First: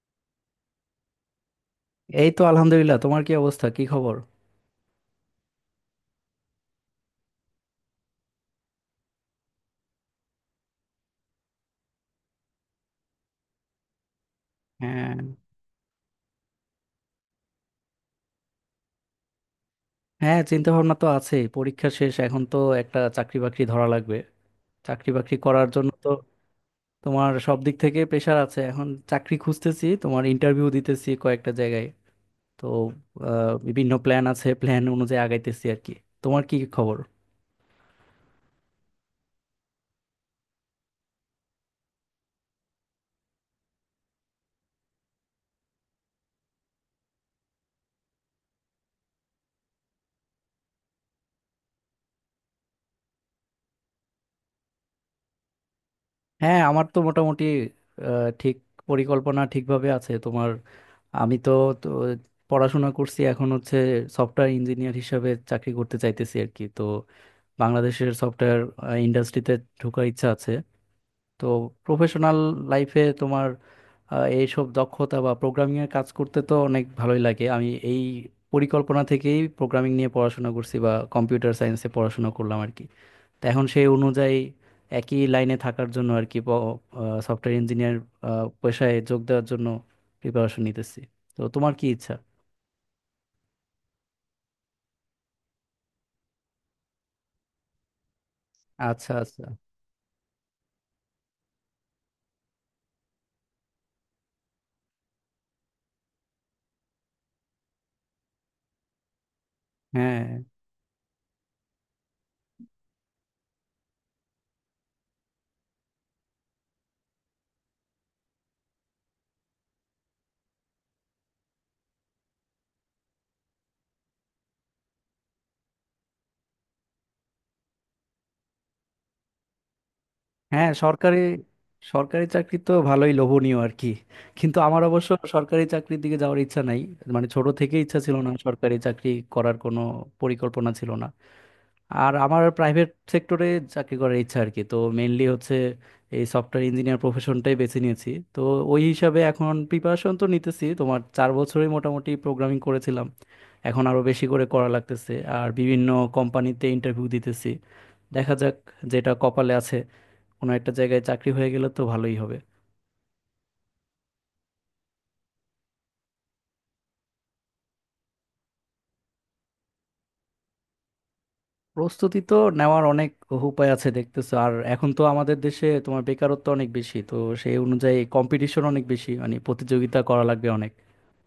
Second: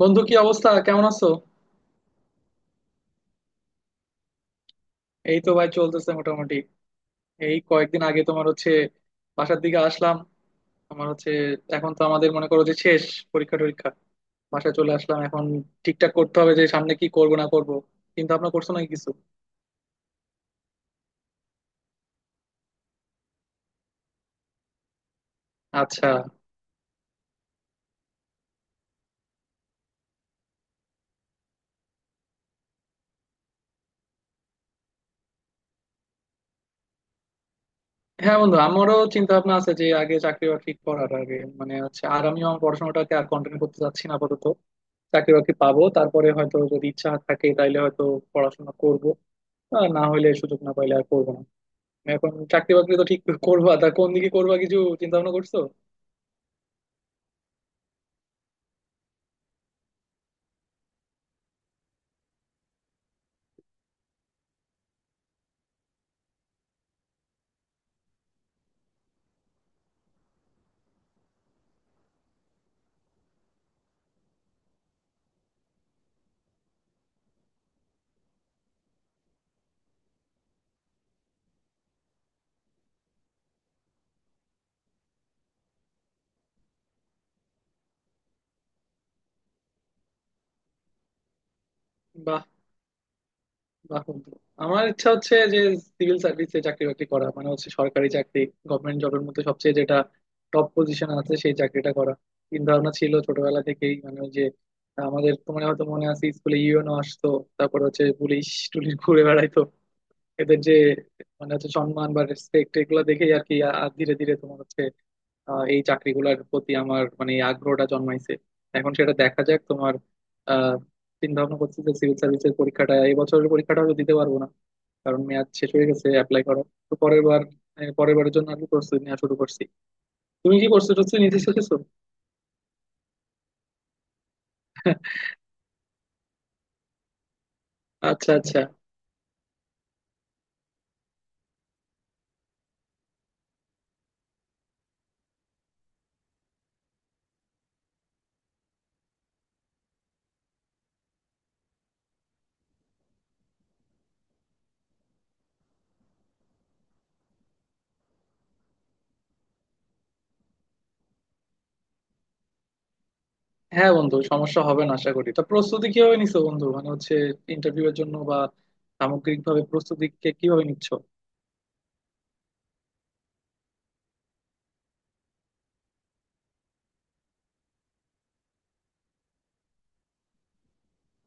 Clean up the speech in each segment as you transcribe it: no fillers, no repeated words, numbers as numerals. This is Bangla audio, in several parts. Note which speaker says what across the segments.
Speaker 1: বন্ধু, কি অবস্থা? কেমন আছো?
Speaker 2: এই তো আলহামদুলিল্লাহ। তোমার কি অবস্থা, কি খবর?
Speaker 1: এই তো ভাই, চলতেছে মোটামুটি। এই কয়েকদিন আগে তোমার হচ্ছে বাসার দিকে আসলাম। আমার হচ্ছে এখন তো আমাদের মনে করো যে শেষ পরীক্ষা টরীক্ষা বাসায় চলে
Speaker 2: হ্যাঁ।
Speaker 1: আসলাম। এখন ঠিকঠাক করতে হবে যে সামনে কি করব না করব, চিন্তা ভাবনা করছো নাকি কিছু?
Speaker 2: হ্যাঁ, চিন্তা ভাবনা তো আছে, পরীক্ষা শেষ এখন তো একটা চাকরি বাকরি ধরা লাগবে। চাকরি বাকরি করার জন্য
Speaker 1: আচ্ছা।
Speaker 2: তো, তোমার সব দিক থেকে প্রেশার আছে, এখন চাকরি খুঁজতেছি, তোমার ইন্টারভিউ দিতেছি কয়েকটা জায়গায়। তো, বিভিন্ন প্ল্যান আছে, প্ল্যান অনুযায়ী আগাইতেছি আর কি। তোমার কি খবর?
Speaker 1: হ্যাঁ বন্ধু, আমারও চিন্তা ভাবনা আছে যে আগে চাকরি বাকরি করার আগে মানে হচ্ছে, আর আমিও আমার পড়াশোনাটাকে আর কন্টিনিউ করতে চাচ্ছি না আপাতত। চাকরি বাকরি পাবো, তারপরে হয়তো যদি ইচ্ছা থাকে তাইলে হয়তো পড়াশোনা করব, আর না হলে সুযোগ না পাইলে আর করবো না। এখন চাকরি বাকরি তো ঠিক করবা, তা কোন দিকে করবা, কিছু চিন্তা ভাবনা করছো?
Speaker 2: হ্যাঁ, আমার তো মোটামুটি ঠিক পরিকল্পনা ঠিকভাবে আছে তোমার। আমি তো, তো পড়াশোনা করছি এখন হচ্ছে, সফটওয়্যার ইঞ্জিনিয়ার হিসাবে চাকরি করতে চাইতেছি আর কি। তো বাংলাদেশের সফটওয়্যার ইন্ডাস্ট্রিতে ঢোকার ইচ্ছা আছে। তো প্রফেশনাল লাইফে তোমার, এইসব দক্ষতা বা প্রোগ্রামিং এর কাজ করতে তো অনেক ভালোই লাগে। আমি এই পরিকল্পনা থেকেই প্রোগ্রামিং নিয়ে পড়াশোনা করছি, বা কম্পিউটার সায়েন্সে পড়াশোনা করলাম আর কি। তো এখন সেই অনুযায়ী একই লাইনে থাকার জন্য আর কি, সফটওয়্যার ইঞ্জিনিয়ার পেশায় যোগ দেওয়ার জন্য প্রিপারেশন নিতেছি। তো তোমার কি ইচ্ছা?
Speaker 1: বাহ, বাহ বন্ধু। আমার ইচ্ছা হচ্ছে যে সিভিল সার্ভিসে চাকরি বাকরি করা, মানে হচ্ছে সরকারি চাকরি। গভর্নমেন্ট
Speaker 2: আচ্ছা,
Speaker 1: জবের মধ্যে
Speaker 2: আচ্ছা।
Speaker 1: সবচেয়ে যেটা টপ পজিশন আছে সেই চাকরিটা করা চিন্তা ভাবনা ছিল ছোটবেলা থেকেই। মানে ওই যে আমাদের, তোমার হয়তো মনে আছে, স্কুলে ইউনো আসতো, তারপর হচ্ছে পুলিশ টুলিশ ঘুরে বেড়াইতো,
Speaker 2: হ্যাঁ
Speaker 1: এদের যে মানে হচ্ছে সম্মান বা রেসপেক্ট, এগুলো দেখেই আর কি ধীরে ধীরে তোমার হচ্ছে এই চাকরিগুলোর প্রতি আমার মানে এই আগ্রহটা জন্মাইছে। এখন সেটা দেখা যাক। তোমার আহ চিন্তা ভাবনা করছি যে সিভিল সার্ভিসের পরীক্ষাটা, এই বছরের পরীক্ষাটা হয়তো দিতে পারবো না, কারণ মেয়াদ শেষ হয়ে গেছে অ্যাপ্লাই করা। তো পরের বার, পরের বারের জন্য আর কি প্রস্তুতি নেওয়া শুরু করছি। তুমি কি
Speaker 2: হ্যাঁ,
Speaker 1: প্রস্তুতি
Speaker 2: সরকারি
Speaker 1: টস্তুতি নিতে শিখেছো?
Speaker 2: সরকারি চাকরি তো ভালোই লোভনীয় আর কি। কিন্তু আমার অবশ্য সরকারি চাকরির দিকে যাওয়ার ইচ্ছা নাই। মানে ছোট থেকে ইচ্ছা ছিল না,
Speaker 1: আচ্ছা, আচ্ছা।
Speaker 2: সরকারি চাকরি করার কোনো পরিকল্পনা ছিল না। আর আমার প্রাইভেট সেক্টরে চাকরি করার ইচ্ছা আর কি। তো মেইনলি হচ্ছে এই সফটওয়্যার ইঞ্জিনিয়ার প্রফেশনটাই বেছে নিয়েছি। তো ওই হিসাবে এখন প্রিপারেশন তো নিতেছি, তোমার চার বছরই মোটামুটি প্রোগ্রামিং করেছিলাম, এখন আরো বেশি করে করা লাগতেছে। আর বিভিন্ন কোম্পানিতে ইন্টারভিউ দিতেছি, দেখা যাক যেটা কপালে আছে। কোনো একটা জায়গায় চাকরি হয়ে গেলে তো ভালোই হবে।
Speaker 1: হ্যাঁ বন্ধু, সমস্যা হবে না আশা করি। তা প্রস্তুতি কিভাবে নিছো বন্ধু, মানে হচ্ছে ইন্টারভিউ এর জন্য বা সামগ্রিকভাবে প্রস্তুতি কিভাবে নিচ্ছ?
Speaker 2: প্রস্তুতি তো নেওয়ার অনেক উপায় আছে দেখতেছো। আর এখন তো আমাদের দেশে তোমার বেকারত্ব অনেক বেশি, তো সেই অনুযায়ী কম্পিটিশন অনেক বেশি, মানে প্রতিযোগিতা করা লাগবে অনেক।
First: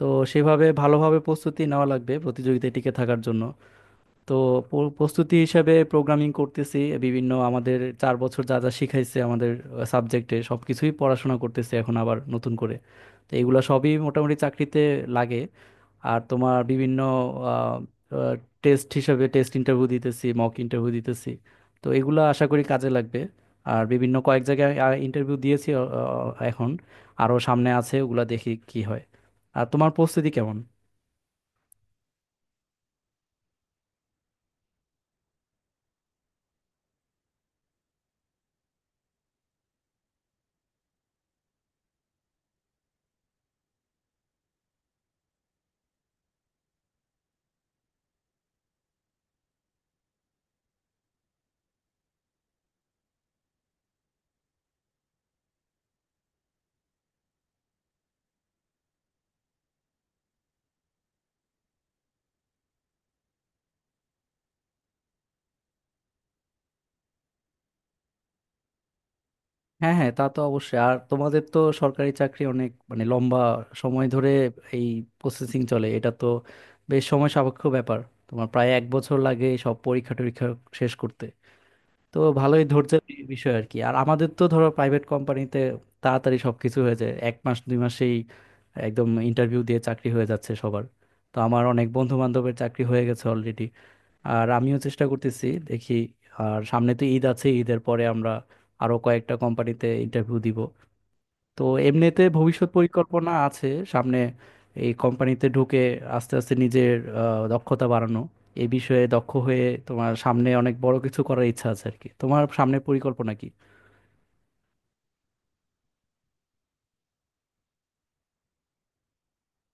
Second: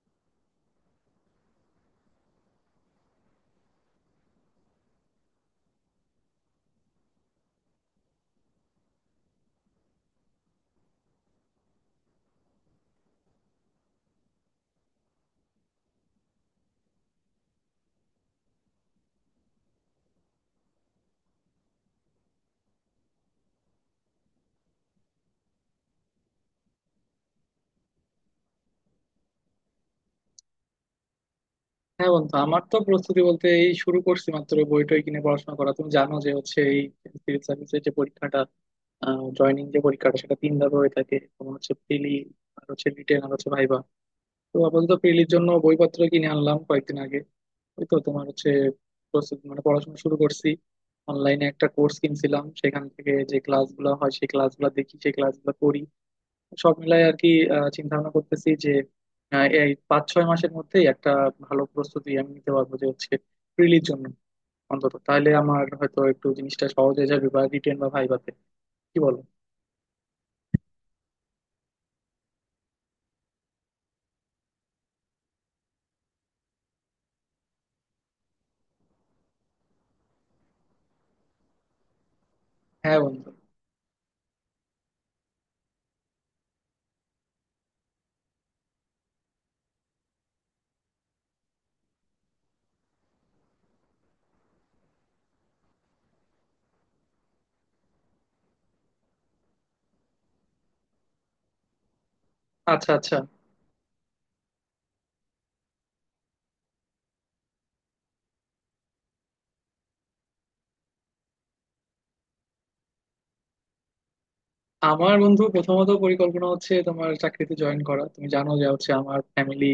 Speaker 2: তো সেভাবে ভালোভাবে প্রস্তুতি নেওয়া লাগবে প্রতিযোগিতায় টিকে থাকার জন্য। তো প্রস্তুতি হিসাবে প্রোগ্রামিং করতেছি বিভিন্ন, আমাদের চার বছর যা যা শিখাইছে আমাদের সাবজেক্টে সব কিছুই পড়াশোনা করতেছি এখন আবার নতুন করে। তো এগুলো সবই মোটামুটি চাকরিতে লাগে। আর তোমার বিভিন্ন টেস্ট হিসাবে টেস্ট ইন্টারভিউ দিতেছি, মক ইন্টারভিউ দিতেছি। তো এগুলো আশা করি কাজে লাগবে। আর বিভিন্ন কয়েক জায়গায় ইন্টারভিউ দিয়েছি, আ, আ, এখন আরও সামনে আছে, ওগুলা দেখি কি হয়। আর তোমার প্রস্তুতি কেমন?
Speaker 1: হ্যাঁ বন্ধু, আমার তো প্রস্তুতি বলতে এই শুরু করছি মাত্র, বই টই কিনে পড়াশোনা করা। তুমি জানো যে হচ্ছে এই সিভিল সার্ভিসের যে পরীক্ষাটা, জয়নিং যে পরীক্ষাটা, সেটা 3 ধাপে হয়ে থাকে। তোমার হচ্ছে প্রিলি, আর হচ্ছে রিটেন, আর হচ্ছে ভাইবা। তো আপাতত প্রিলির জন্য বইপত্র কিনে আনলাম কয়েকদিন আগে। ওই তো তোমার হচ্ছে প্রস্তুতি, মানে পড়াশোনা শুরু করছি। অনলাইনে একটা কোর্স কিনছিলাম, সেখান থেকে যে ক্লাসগুলো হয় সেই ক্লাসগুলো দেখি, সেই ক্লাসগুলো করি, সব মিলাই আর কি। চিন্তা ভাবনা করতেছি যে এই 5-6 মাসের মধ্যেই একটা ভালো প্রস্তুতি আমি নিতে পারবো, যে হচ্ছে প্রিলির জন্য অন্তত। তাহলে আমার হয়তো একটু জিনিসটা সহজ হয়ে যাবে বা রিটেন বা ভাইভাতে। কি বলো?
Speaker 2: হ্যাঁ, হ্যাঁ, তা তো অবশ্যই। আর তোমাদের তো সরকারি চাকরি অনেক মানে লম্বা সময় ধরে এই প্রসেসিং চলে, এটা তো বেশ সময় সাপেক্ষ ব্যাপার। তোমার প্রায় এক বছর লাগে এই সব পরীক্ষা টরীক্ষা শেষ করতে। তো ভালোই
Speaker 1: হ্যাঁ
Speaker 2: ধৈর্যের
Speaker 1: বন্ধু।
Speaker 2: বিষয় আর কি। আর আমাদের তো ধরো প্রাইভেট কোম্পানিতে তাড়াতাড়ি সবকিছু হয়ে যায় এক মাস দুই মাসেই, একদম ইন্টারভিউ দিয়ে চাকরি হয়ে যাচ্ছে সবার। তো আমার অনেক বন্ধু বান্ধবের চাকরি হয়ে গেছে অলরেডি। আর আমিও চেষ্টা করতেছি দেখি। আর সামনে তো ঈদ আছে, ঈদের পরে আমরা আরো কয়েকটা কোম্পানিতে ইন্টারভিউ দিব। তো এমনিতে ভবিষ্যৎ
Speaker 1: আচ্ছা, আচ্ছা।
Speaker 2: পরিকল্পনা আছে সামনে, এই কোম্পানিতে ঢুকে আস্তে আস্তে নিজের দক্ষতা বাড়ানো, এই বিষয়ে দক্ষ হয়ে তোমার সামনে অনেক বড় কিছু করার ইচ্ছা আছে আর কি। তোমার সামনে পরিকল্পনা কি?
Speaker 1: আমার বন্ধু প্রথমত পরিকল্পনা হচ্ছে তোমার চাকরিতে জয়েন করা। তুমি জানো যে হচ্ছে আমার ফ্যামিলি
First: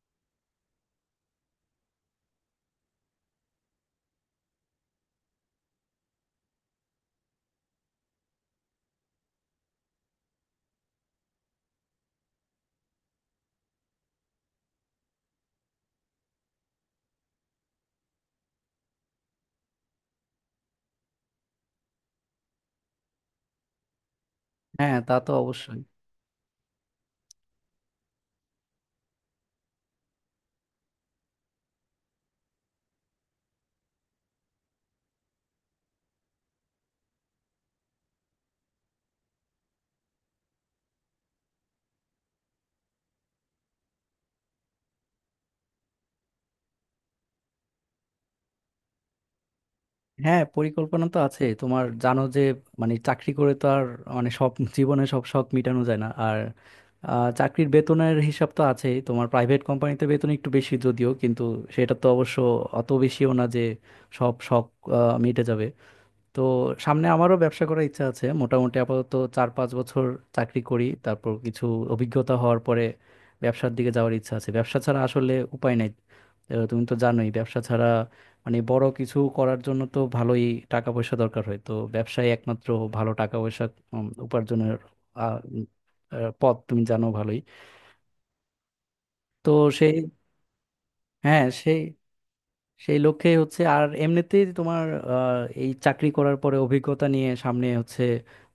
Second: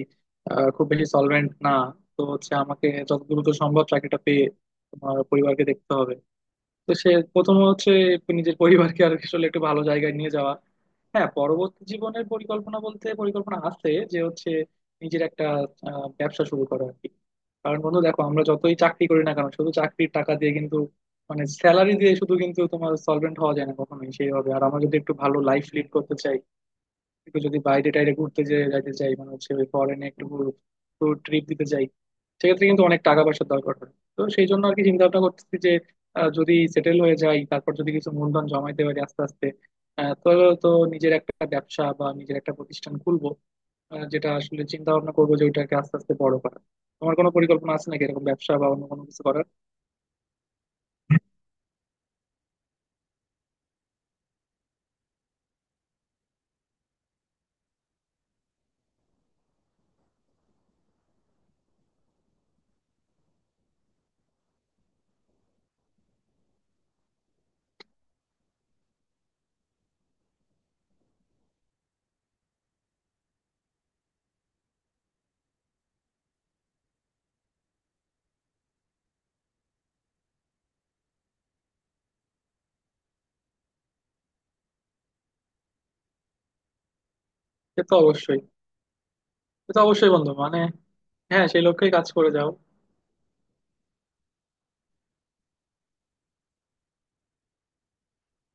Speaker 1: খুব বেশি সলভেন্ট না, তো হচ্ছে আমাকে যত দ্রুত সম্ভব চাকরিটা পেয়ে তোমার পরিবারকে দেখতে হবে। তো সে প্রথম হচ্ছে নিজের পরিবারকে আর আসলে একটু ভালো জায়গায় নিয়ে যাওয়া। হ্যাঁ, পরবর্তী জীবনের পরিকল্পনা বলতে পরিকল্পনা আছে যে হচ্ছে নিজের একটা ব্যবসা শুরু করা আর কি। কারণ বন্ধু দেখো, আমরা যতই চাকরি করি না কেন, শুধু চাকরির টাকা দিয়ে কিন্তু, মানে স্যালারি দিয়ে শুধু কিন্তু তোমার সলভেন্ট হওয়া যায় না কখনোই সেইভাবে। আর আমরা
Speaker 2: হ্যাঁ,
Speaker 1: যদি একটু
Speaker 2: তা তো
Speaker 1: ভালো লাইফ
Speaker 2: অবশ্যই।
Speaker 1: লিড করতে চাই, একটু যদি বাইরে টাইরে ঘুরতে যাইতে চাই, মানে হচ্ছে ওই ফরেনে একটু ট্রিপ দিতে চাই, সেক্ষেত্রে কিন্তু অনেক টাকা পয়সার দরকার হয়। তো সেই জন্য আর কি চিন্তা ভাবনা করতেছি যে যদি সেটেল হয়ে যাই, তারপর যদি কিছু মূলধন জমাইতে পারি আস্তে আস্তে, আহ, তো তো নিজের একটা ব্যবসা বা নিজের একটা প্রতিষ্ঠান খুলবো, যেটা আসলে চিন্তা ভাবনা করবো যে ওইটাকে আস্তে আস্তে বড় করা। তোমার কোনো পরিকল্পনা আছে নাকি এরকম ব্যবসা বা অন্য কোনো কিছু করার?
Speaker 2: হ্যাঁ, পরিকল্পনা তো আছে, তোমার জানো যে মানে চাকরি করে তো আর, মানে সব জীবনে সব শখ মেটানো যায় না আর। চাকরির বেতনের হিসাব তো আছেই, তোমার প্রাইভেট কোম্পানিতে বেতন একটু বেশি যদিও কিন্তু সেটা তো অবশ্য অত বেশিও না যে সব শখ মিটে যাবে। তো সামনে আমারও ব্যবসা করার ইচ্ছা আছে মোটামুটি, আপাতত চার পাঁচ বছর চাকরি করি তারপর কিছু অভিজ্ঞতা হওয়ার পরে ব্যবসার দিকে যাওয়ার ইচ্ছা আছে। ব্যবসা ছাড়া আসলে উপায় নাই। তুমি তো জানোই ব্যবসা ছাড়া মানে বড় কিছু করার জন্য তো ভালোই টাকা পয়সা দরকার হয়। তো ব্যবসায় একমাত্র ভালো টাকা পয়সা উপার্জনের আহ, উম, পথ তুমি জানো ভালোই।
Speaker 1: সে তো অবশ্যই,
Speaker 2: তো
Speaker 1: সে তো
Speaker 2: সেই
Speaker 1: অবশ্যই বন্ধু, মানে। হ্যাঁ
Speaker 2: হ্যাঁ,
Speaker 1: সেই
Speaker 2: সেই
Speaker 1: লক্ষ্যেই কাজ করে যাও।
Speaker 2: সেই লক্ষ্যে হচ্ছে। আর এমনিতেই তোমার এই চাকরি করার পরে অভিজ্ঞতা নিয়ে সামনে হচ্ছে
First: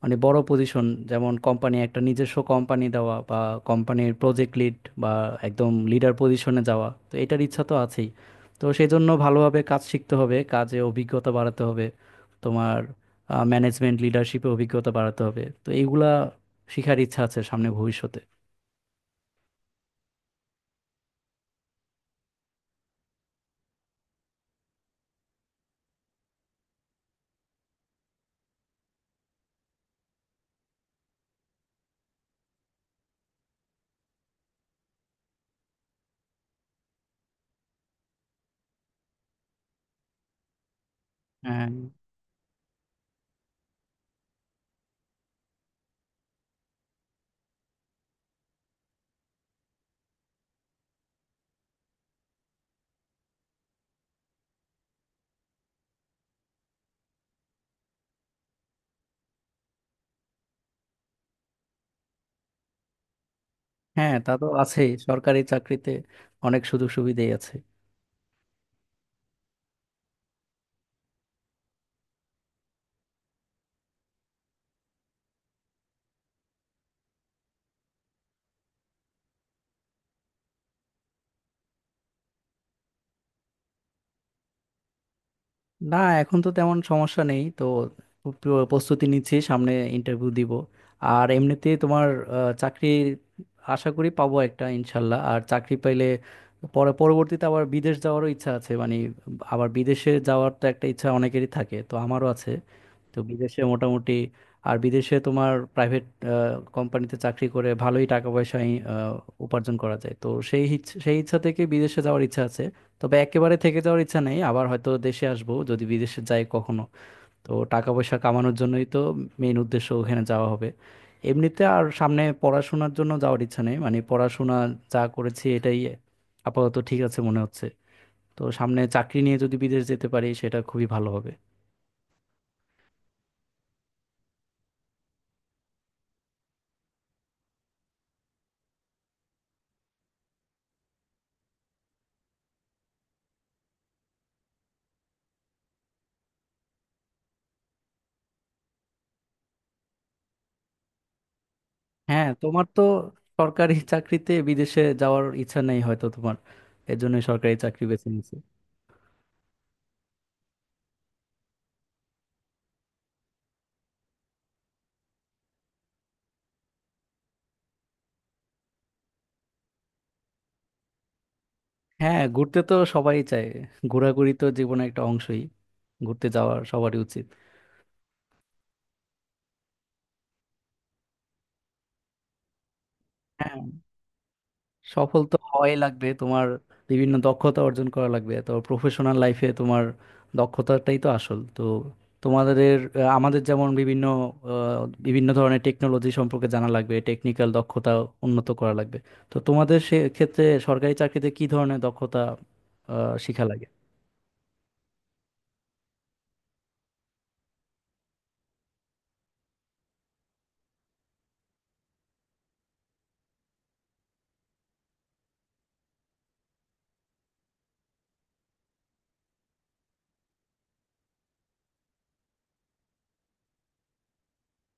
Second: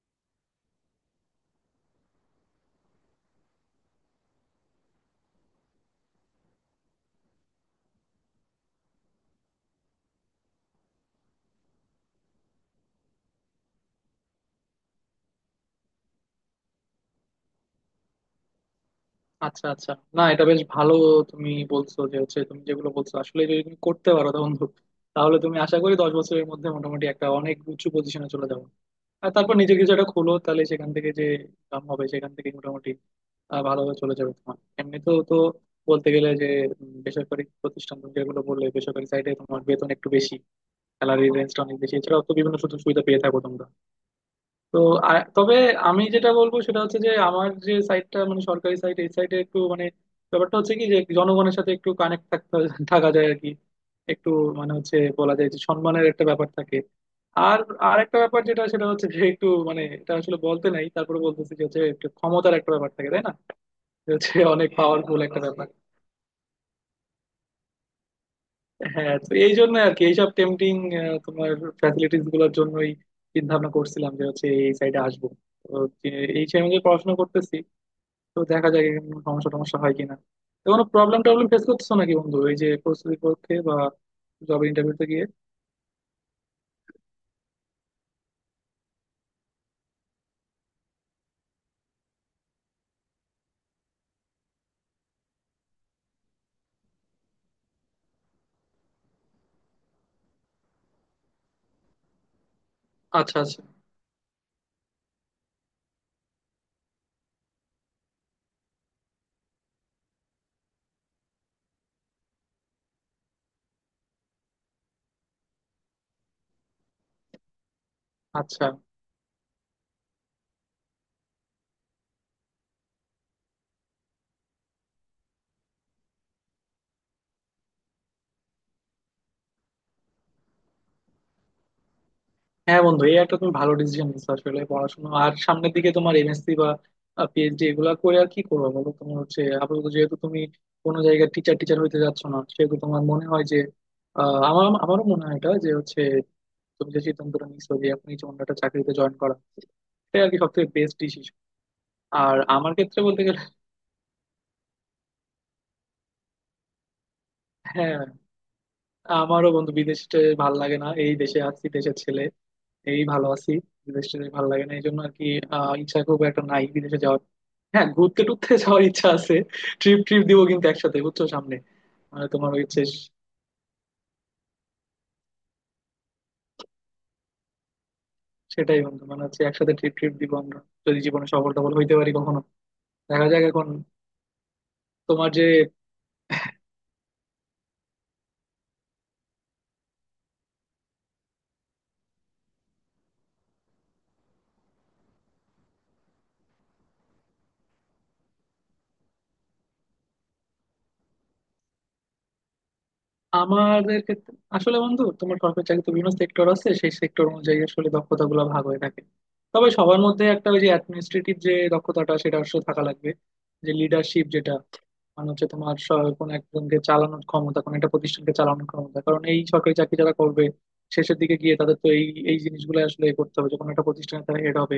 Speaker 2: মানে বড় পজিশন, যেমন কোম্পানি, একটা নিজস্ব কোম্পানি দেওয়া বা কোম্পানির প্রজেক্ট লিড বা একদম লিডার পজিশনে যাওয়া, তো এটার ইচ্ছা তো আছেই। তো সেই জন্য ভালোভাবে কাজ শিখতে হবে, কাজে অভিজ্ঞতা বাড়াতে হবে, তোমার ম্যানেজমেন্ট লিডারশিপে অভিজ্ঞতা বাড়াতে হবে। তো এইগুলা শিখার ইচ্ছা আছে সামনে ভবিষ্যতে।
Speaker 1: আচ্ছা, আচ্ছা। না, এটা বেশ ভালো। তুমি বলছো যে হচ্ছে, তুমি যেগুলো বলছো আসলে যদি তুমি করতে পারো তা বন্ধু, তাহলে তুমি আশা করি 10 বছরের মধ্যে মোটামুটি একটা অনেক উঁচু পজিশনে চলে যাবো। আর তারপর নিজের কিছু একটা খোলো, তাহলে সেখান থেকে যে ইনকাম হবে সেখান থেকে মোটামুটি ভালোভাবে চলে যাবে। তোমার এমনি তো তো বলতে গেলে যে বেসরকারি প্রতিষ্ঠান তুমি যেগুলো বললে, বেসরকারি সাইডে তোমার বেতন একটু বেশি, স্যালারি রেঞ্জটা
Speaker 2: হ্যাঁ,
Speaker 1: অনেক বেশি, এছাড়াও তো বিভিন্ন সুযোগ সুবিধা পেয়ে থাকো তোমরা। তো আর তবে আমি যেটা বলবো সেটা হচ্ছে যে, আমার যে সাইটটা মানে সরকারি সাইট, এই সাইটে একটু মানে ব্যাপারটা হচ্ছে কি যে, জনগণের সাথে একটু কানেক্ট থাকা যায় আর কি, একটু মানে হচ্ছে বলা যায় যে সম্মানের একটা ব্যাপার থাকে। আর আর একটা ব্যাপার যেটা, সেটা হচ্ছে যে একটু মানে, এটা আসলে বলতে নাই, তারপরে বলতেছি যে হচ্ছে একটু ক্ষমতার একটা ব্যাপার থাকে, তাই না? যে
Speaker 2: হ্যাঁ, তা
Speaker 1: হচ্ছে
Speaker 2: তো
Speaker 1: অনেক, হ্যাঁ,
Speaker 2: আছেই
Speaker 1: পাওয়ারফুল ক্ষমতার
Speaker 2: সরকারি
Speaker 1: একটা রাজনীতি ব্যাপার।
Speaker 2: চাকরিতে। অনেক সুযোগ সুবিধাই আছে।
Speaker 1: হ্যাঁ, তো এই জন্য আর কি, এইসব টেম্পটিং তোমার ফ্যাসিলিটিস গুলোর জন্যই চিন্তা ভাবনা করছিলাম যে হচ্ছে এই সাইডে আসবো। তো এই সময় পড়াশোনা করতেছি। তো দেখা যাক এখানে কোনো সমস্যা টমস্যা হয় কিনা। তো কোনো প্রবলেম টবলেম ফেস করতেছো নাকি বন্ধু, এই যে প্রস্তুতির পক্ষে বা জব ইন্টারভিউতে গিয়ে?
Speaker 2: না, এখন তো তেমন সমস্যা নেই। তো প্রস্তুতি নিচ্ছি, সামনে ইন্টারভিউ দিব। আর এমনিতে তোমার চাকরি আশা করি পাবো একটা ইনশাল্লাহ। আর চাকরি পাইলে পরে পরবর্তীতে আবার বিদেশ যাওয়ারও ইচ্ছা আছে মানে, আবার বিদেশে যাওয়ার তো একটা ইচ্ছা অনেকেরই থাকে, তো আমারও আছে। তো
Speaker 1: আচ্ছা,
Speaker 2: বিদেশে
Speaker 1: আচ্ছা,
Speaker 2: মোটামুটি, আর বিদেশে তোমার প্রাইভেট কোম্পানিতে চাকরি করে ভালোই টাকা পয়সা উপার্জন করা যায়, তো সেই ইচ্ছা থেকে বিদেশে যাওয়ার ইচ্ছা আছে। তবে একেবারে থেকে যাওয়ার ইচ্ছা নেই, আবার হয়তো দেশে আসবো যদি বিদেশে যাই কখনো। তো টাকা পয়সা কামানোর
Speaker 1: আচ্ছা।
Speaker 2: জন্যই তো মেইন উদ্দেশ্য ওখানে যাওয়া হবে। এমনিতে আর সামনে পড়াশোনার জন্য যাওয়ার ইচ্ছা নেই, মানে পড়াশোনা যা করেছি এটাই আপাতত ঠিক আছে মনে হচ্ছে। তো সামনে চাকরি নিয়ে যদি বিদেশ যেতে পারি সেটা খুবই ভালো হবে।
Speaker 1: হ্যাঁ বন্ধু, এই একটা তুমি ভালো ডিসিশন নিচ্ছ আসলে, পড়াশোনা আর সামনের দিকে, তোমার এমএসসি বা পিএইচডি এগুলা করে আর কি করবো বলো। তোমার হচ্ছে আপাতত যেহেতু তুমি কোনো জায়গায় টিচার টিচার হইতে যাচ্ছ না, সেহেতু তোমার মনে হয় যে আহ, আমার আমারও মনে হয় এটা, যে হচ্ছে তুমি যে সিদ্ধান্তটা নিচ্ছো যে এখনই কোনো একটা চাকরিতে জয়েন করা, সেটাই আর কি সব থেকে বেস্ট ডিসিশন।
Speaker 2: হ্যাঁ,
Speaker 1: আর
Speaker 2: তোমার
Speaker 1: আমার
Speaker 2: তো
Speaker 1: ক্ষেত্রে বলতে গেলে,
Speaker 2: সরকারি চাকরিতে বিদেশে যাওয়ার ইচ্ছা নেই হয়তো, তোমার এজন্য সরকারি চাকরি
Speaker 1: হ্যাঁ,
Speaker 2: বেছে নিয়েছি।
Speaker 1: আমারও বন্ধু বিদেশে ভাল লাগে না। এই দেশে আছি, দেশের ছেলে, এই ভালো আছি। বিদেশে ভাল লাগে না, এই জন্য আর কি ইচ্ছা খুব একটা নাই বিদেশে যাওয়ার। হ্যাঁ ঘুরতে টুরতে যাওয়ার ইচ্ছা আছে। ট্রিপ ট্রিপ দিব কিন্তু একসাথে, বুঝছো, সামনে।
Speaker 2: হ্যাঁ,
Speaker 1: মানে তোমার
Speaker 2: ঘুরতে তো
Speaker 1: ইচ্ছে।
Speaker 2: সবাই চায়। ঘোরাঘুরি তো জীবনের একটা অংশই, ঘুরতে যাওয়ার সবারই উচিত।
Speaker 1: সেটাই বন্ধু, মানে হচ্ছে একসাথে ট্রিপ ট্রিপ দিব আমরা, যদি জীবনে সফল টফল হইতে পারি কখনো। দেখা যাক
Speaker 2: হ্যাঁ,
Speaker 1: এখন।
Speaker 2: সফল
Speaker 1: তোমার
Speaker 2: তো
Speaker 1: যে
Speaker 2: হওয়াই লাগবে। তোমার বিভিন্ন দক্ষতা অর্জন করা লাগবে, তো প্রফেশনাল লাইফে তোমার দক্ষতাটাই তো আসল। তো তোমাদের আমাদের যেমন বিভিন্ন ধরনের টেকনোলজি সম্পর্কে জানা লাগবে, টেকনিক্যাল দক্ষতা উন্নত করা লাগবে। তো তোমাদের সে ক্ষেত্রে সরকারি চাকরিতে কি ধরনের দক্ষতা শিখা লাগে?
Speaker 1: আমাদের ক্ষেত্রে আসলে বন্ধু, তোমার সরকারি চাকরিতে বিভিন্ন সেক্টর আছে, সেই সেক্টর অনুযায়ী আসলে দক্ষতা গুলো ভাগ হয়ে থাকে। তবে সবার মধ্যে একটা, ওই যে অ্যাডমিনিস্ট্রেটিভ যে দক্ষতাটা, সেটা আসলে থাকা লাগবে, যে লিডারশিপ যেটা, মানে হচ্ছে তোমার কোনো একজনকে চালানোর ক্ষমতা, কোনো একটা প্রতিষ্ঠানকে চালানোর ক্ষমতা। কারণ এই সরকারি চাকরি যারা করবে, শেষের দিকে গিয়ে তাদের তো এই এই জিনিসগুলো আসলে করতে হবে, যখন একটা প্রতিষ্ঠানে তারা হেড হবে,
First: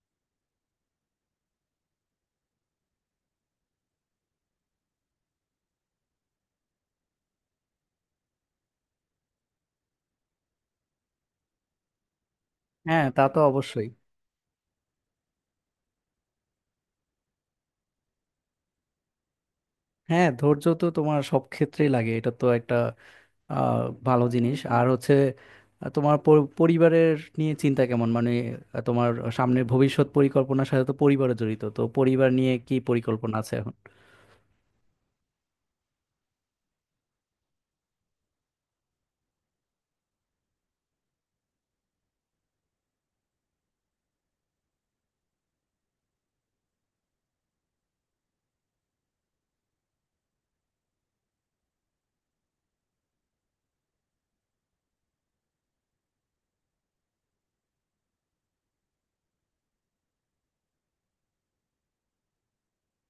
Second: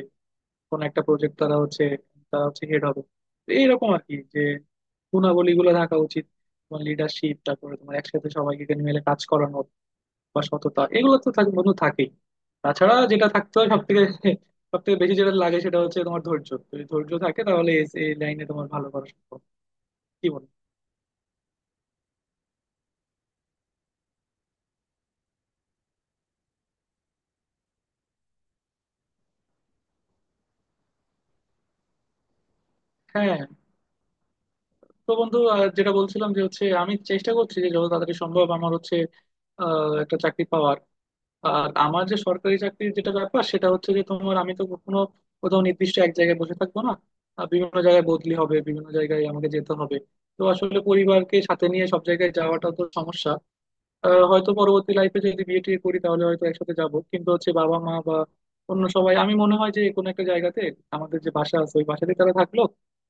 Speaker 1: কোন একটা প্রজেক্ট তারা হচ্ছে হেড হবে। তো এইরকম আর কি, যে গুণাবলী গুলো থাকা উচিত, তোমার লিডারশিপ, তারপরে তোমার একসাথে সবাইকে মিলে কাজ করানো বা সততা, এগুলো তো থাকে বন্ধু, থাকেই। তাছাড়া
Speaker 2: হ্যাঁ, তা
Speaker 1: যেটা
Speaker 2: তো
Speaker 1: থাকতে হয় সব
Speaker 2: অবশ্যই।
Speaker 1: থেকে, সব থেকে বেশি যেটা লাগে সেটা হচ্ছে তোমার ধৈর্য। যদি ধৈর্য থাকে তাহলে এই, এই লাইনে তোমার ভালো করা সম্ভব।
Speaker 2: হ্যাঁ,
Speaker 1: কি বল?
Speaker 2: ধৈর্য তো তোমার সব ক্ষেত্রেই লাগে, এটা তো একটা আহ, ভালো জিনিস। আর হচ্ছে তোমার পরিবারের নিয়ে চিন্তা কেমন মানে, তোমার সামনের ভবিষ্যৎ পরিকল্পনার সাথে তো পরিবার জড়িত, তো পরিবার নিয়ে কি পরিকল্পনা
Speaker 1: হ্যাঁ।
Speaker 2: আছে এখন?
Speaker 1: তো বন্ধু, আর যেটা বলছিলাম যে হচ্ছে আমি চেষ্টা করছি যে যত তাড়াতাড়ি সম্ভব আমার হচ্ছে একটা চাকরি পাওয়ার। আর আমার যে সরকারি চাকরির যেটা ব্যাপার, সেটা হচ্ছে যে তোমার আমি তো কোনো, কোথাও নির্দিষ্ট এক জায়গায় বসে থাকবো না, বিভিন্ন জায়গায় বদলি হবে, বিভিন্ন জায়গায় আমাকে যেতে হবে। তো আসলে পরিবারকে সাথে নিয়ে সব জায়গায় যাওয়াটা তো সমস্যা। হয়তো পরবর্তী লাইফে যদি বিয়ে টিয়ে করি তাহলে হয়তো একসাথে যাব, কিন্তু হচ্ছে বাবা মা বা অন্য সবাই, আমি মনে হয় যে কোনো একটা জায়গাতে, আমাদের যে বাসা আছে ওই বাসাতে তারা থাকলো,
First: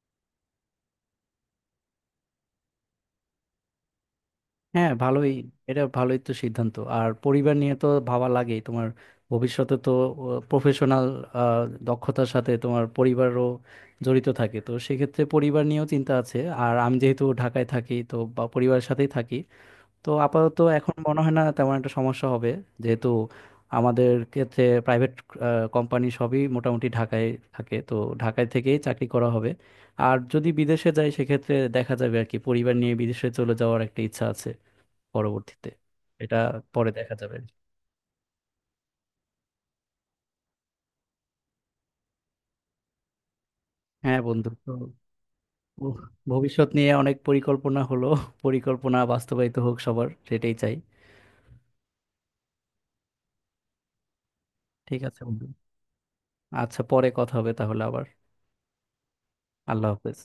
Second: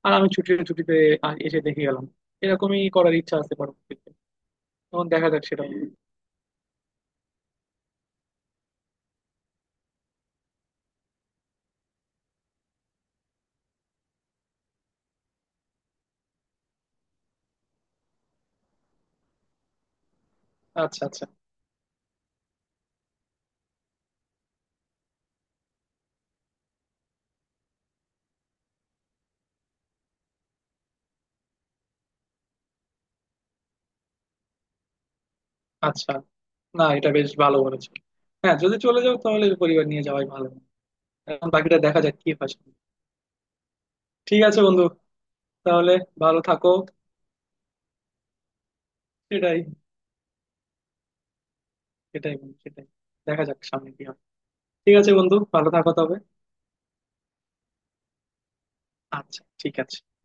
Speaker 1: আর আমি ছুটিতে ছুটিতে এসে দেখে গেলাম, এরকমই করার ইচ্ছা আছে পরবর্তীতে।
Speaker 2: হ্যাঁ,
Speaker 1: তখন দেখা
Speaker 2: ভালোই।
Speaker 1: যাক সেটা।
Speaker 2: এটা ভালোই তো সিদ্ধান্ত, আর পরিবার নিয়ে তো ভাবা লাগেই। তোমার ভবিষ্যতে তো প্রফেশনাল দক্ষতার সাথে তোমার পরিবারও জড়িত থাকে, তো সেক্ষেত্রে পরিবার নিয়েও চিন্তা আছে। আর আমি যেহেতু ঢাকায় থাকি, তো বা পরিবারের সাথেই থাকি, তো আপাতত এখন
Speaker 1: আচ্ছা,
Speaker 2: মনে
Speaker 1: আচ্ছা,
Speaker 2: হয় না তেমন একটা সমস্যা হবে। যেহেতু আমাদের ক্ষেত্রে প্রাইভেট কোম্পানি সবই মোটামুটি ঢাকায় থাকে, তো ঢাকায় থেকেই চাকরি করা হবে। আর যদি বিদেশে যাই সেক্ষেত্রে দেখা যাবে আর কি, পরিবার নিয়ে বিদেশে চলে যাওয়ার একটা ইচ্ছা আছে পরবর্তীতে।
Speaker 1: আচ্ছা।
Speaker 2: এটা
Speaker 1: না,
Speaker 2: পরে
Speaker 1: এটা
Speaker 2: দেখা
Speaker 1: বেশ
Speaker 2: যাবে।
Speaker 1: ভালো বলেছো। হ্যাঁ, যদি চলে যাও তাহলে পরিবার নিয়ে যাওয়াই ভালো। এখন বাকিটা দেখা যাক কি হয় সামনে।
Speaker 2: হ্যাঁ
Speaker 1: ঠিক
Speaker 2: বন্ধু,
Speaker 1: আছে
Speaker 2: তো
Speaker 1: বন্ধু, তাহলে
Speaker 2: উহ,
Speaker 1: ভালো থাকো।
Speaker 2: ভবিষ্যৎ নিয়ে অনেক পরিকল্পনা হলো, পরিকল্পনা বাস্তবায়িত
Speaker 1: সেটাই,
Speaker 2: হোক সবার, সেটাই চাই।
Speaker 1: সেটাই বন্ধু, সেটাই। দেখা যাক সামনে কি হয়। ঠিক
Speaker 2: ঠিক
Speaker 1: আছে
Speaker 2: আছে
Speaker 1: বন্ধু,
Speaker 2: বন্ধু,
Speaker 1: ভালো থাকো তবে।
Speaker 2: আচ্ছা পরে কথা হবে তাহলে আবার।
Speaker 1: আচ্ছা, ঠিক
Speaker 2: আল্লাহ
Speaker 1: আছে।
Speaker 2: হাফেজ।